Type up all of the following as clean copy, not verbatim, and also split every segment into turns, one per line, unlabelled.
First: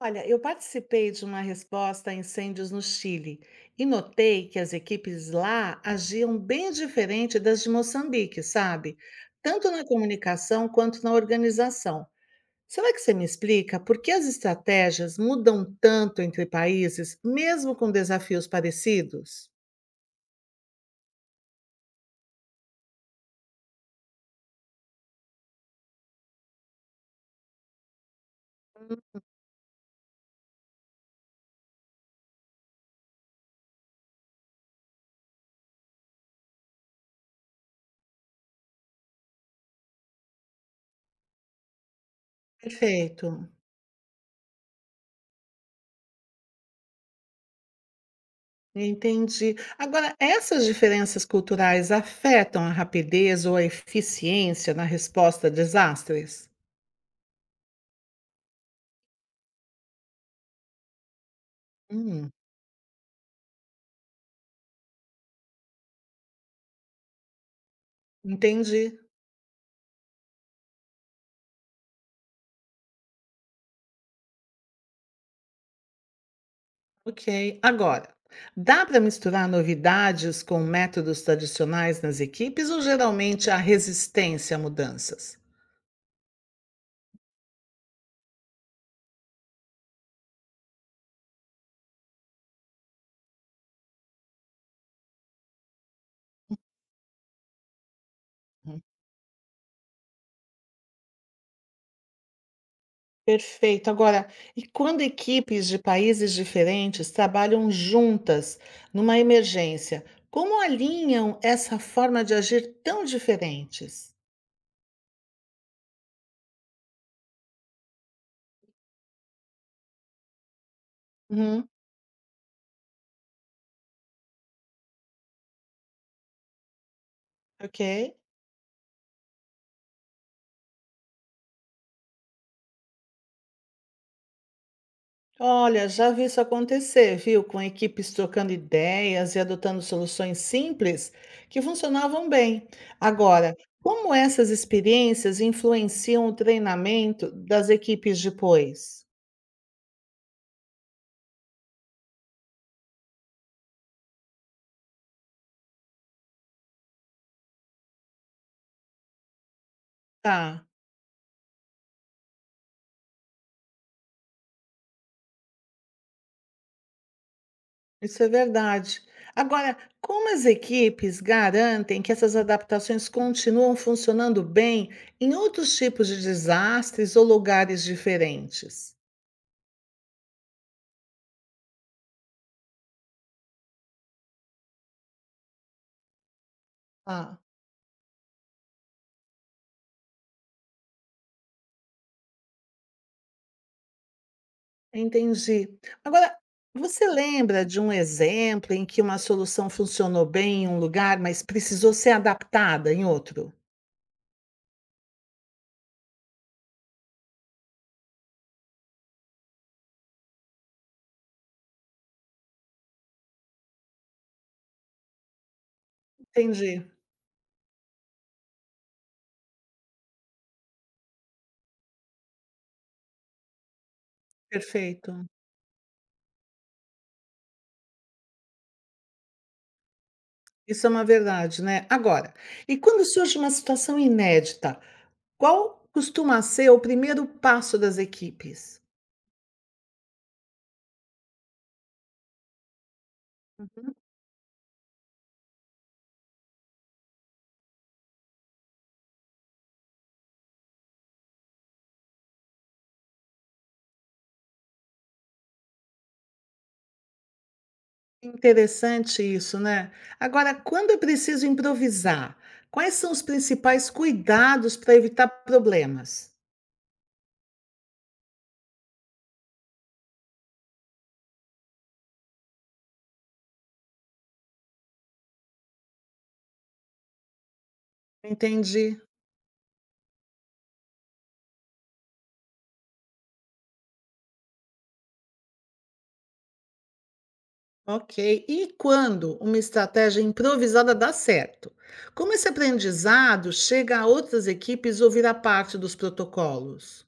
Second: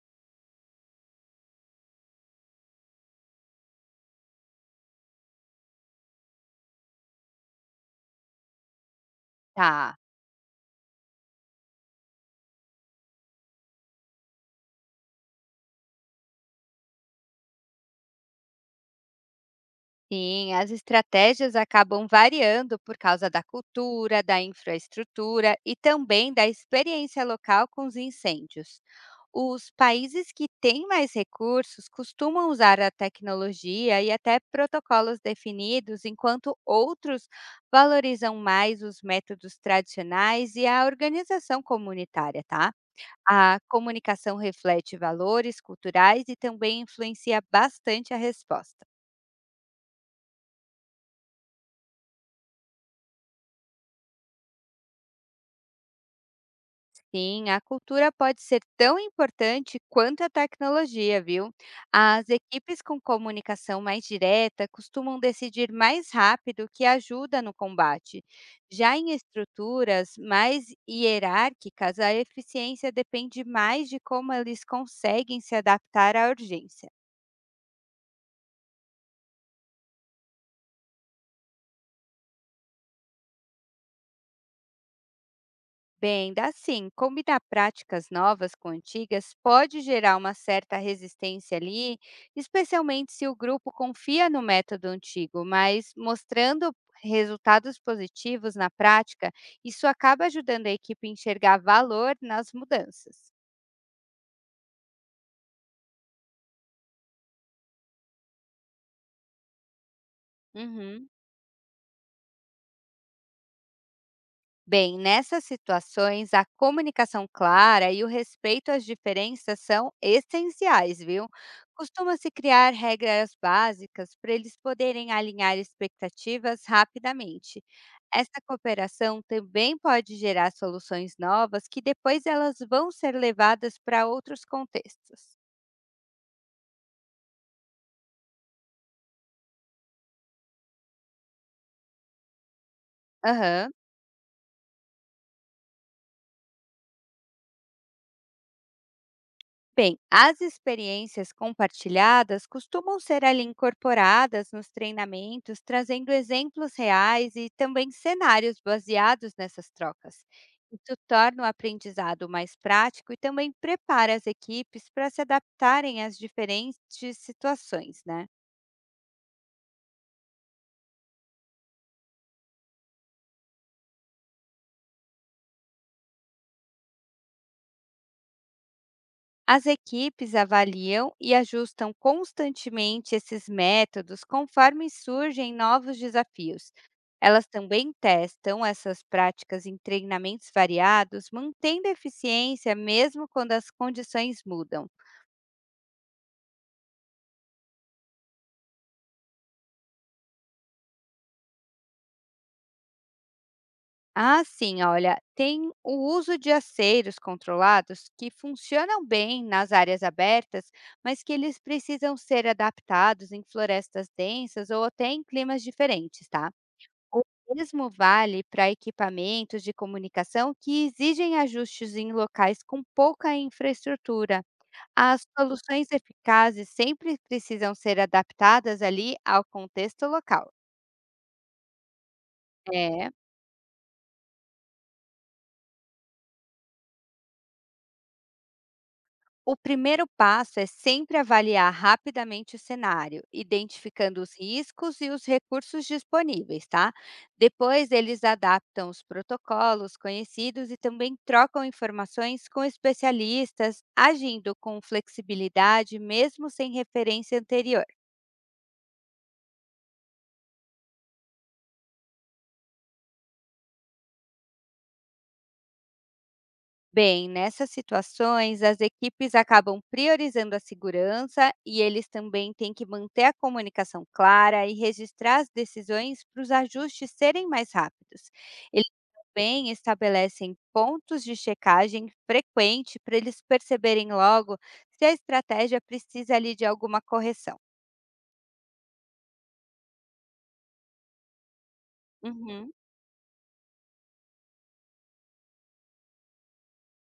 Olha, eu participei de uma resposta a incêndios no Chile e notei que as equipes lá agiam bem diferente das de Moçambique, sabe? Tanto na
Tá.
comunicação quanto na organização. Será que você me explica por que as estratégias mudam tanto entre países, mesmo com desafios parecidos?
Sim, as estratégias acabam variando por causa da cultura, da infraestrutura e também da experiência local com os incêndios. Os países que têm mais recursos costumam usar a tecnologia e até protocolos definidos, enquanto outros valorizam mais os métodos tradicionais e a organização comunitária, tá?
Perfeito,
A comunicação reflete valores culturais e também influencia bastante a resposta.
entendi. Agora, essas diferenças culturais afetam a rapidez ou a eficiência na resposta a desastres?
Sim, a cultura pode ser tão importante quanto a tecnologia, viu? As
Hum.
equipes com comunicação mais direta costumam decidir mais rápido o que ajuda no combate.
Entendi.
Já em estruturas mais hierárquicas, a eficiência depende mais de como eles conseguem se adaptar à urgência.
Ok. Agora, dá para misturar novidades com métodos tradicionais nas equipes ou geralmente há resistência a mudanças?
Bem, dá sim. Combinar práticas novas com antigas pode gerar uma certa resistência ali, especialmente se o grupo confia no método antigo, mas mostrando resultados positivos na
Uhum.
prática, isso acaba ajudando a equipe a enxergar valor nas mudanças.
Perfeito. Agora, e quando equipes de países diferentes trabalham juntas numa emergência, como
Uhum.
alinham essa forma de agir tão diferentes?
Bem, nessas situações, a comunicação clara e o respeito às diferenças são essenciais, viu?
Uhum.
Costuma-se criar regras básicas para eles poderem alinhar expectativas rapidamente.
Ok.
Essa cooperação também pode gerar soluções novas que depois elas vão ser levadas para outros contextos.
Olha, já vi isso acontecer, viu? Com equipes trocando ideias e adotando soluções simples que funcionavam bem. Agora,
Aham.
como essas experiências influenciam o treinamento das equipes depois?
Bem, as experiências compartilhadas costumam ser ali incorporadas nos treinamentos, trazendo exemplos reais e também cenários baseados nessas trocas.
Tá,
Isso torna o aprendizado mais prático e também prepara as equipes para se adaptarem às diferentes situações,
isso
né?
é verdade. Agora, como as equipes garantem que essas adaptações continuam funcionando bem em outros tipos de desastres ou lugares diferentes?
As equipes avaliam e ajustam constantemente esses métodos conforme surgem novos desafios.
Tá.
Elas também testam essas práticas em treinamentos variados, mantendo a eficiência mesmo quando as condições mudam.
Entendi. Agora, você lembra de um exemplo em que uma solução funcionou bem em um lugar, mas precisou ser adaptada em outro?
Ah, sim, olha, tem o uso de aceiros controlados que funcionam bem nas áreas abertas, mas que eles precisam ser adaptados em florestas densas ou até em climas diferentes, tá?
Entendi,
O mesmo vale para equipamentos de comunicação que exigem ajustes em locais com pouca infraestrutura. As
perfeito.
soluções eficazes sempre precisam ser adaptadas ali ao contexto local.
Isso é uma verdade, né? Agora, e quando
É.
surge uma situação inédita, qual costuma ser o primeiro passo das equipes?
O primeiro passo é sempre avaliar rapidamente o cenário, identificando os riscos e os recursos disponíveis, tá? Depois, eles adaptam os protocolos conhecidos e também trocam informações com especialistas, agindo com flexibilidade mesmo sem referência anterior.
Interessante isso, né? Agora, quando é preciso improvisar, quais são os principais cuidados para evitar problemas?
Bem, nessas situações, as equipes acabam priorizando a segurança e eles também têm que manter a comunicação clara e registrar as decisões para os ajustes serem mais rápidos. Eles
Entendi.
também estabelecem pontos de checagem frequente para eles perceberem logo se a estratégia precisa ali de alguma correção.
Ok. E quando uma estratégia improvisada dá certo? Como esse
Uhum.
aprendizado chega a outras equipes ou vira parte dos protocolos?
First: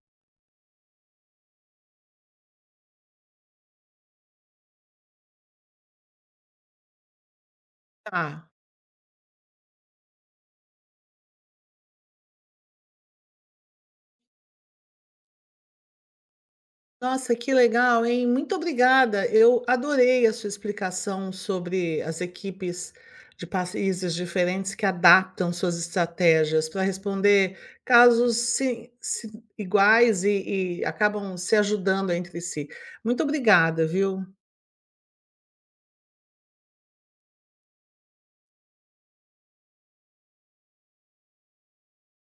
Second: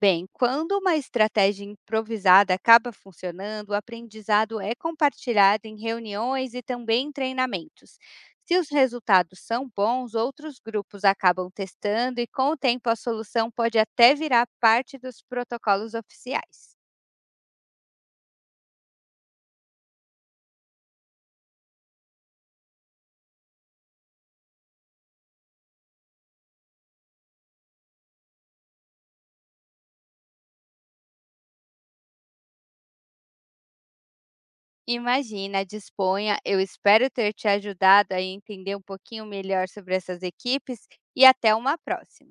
Bem, quando uma estratégia improvisada acaba funcionando, o aprendizado é compartilhado em reuniões e também em treinamentos.
Tá.
Se os resultados são bons, outros grupos acabam testando e, com o tempo, a solução pode até virar parte dos protocolos oficiais.
Nossa, que legal, hein? Muito obrigada. Eu adorei a sua explicação sobre as equipes de países diferentes que adaptam suas estratégias para responder casos iguais e acabam se ajudando entre si. Muito obrigada, viu?
Imagina, disponha. Eu espero ter te ajudado a entender um pouquinho melhor sobre essas equipes e até uma próxima.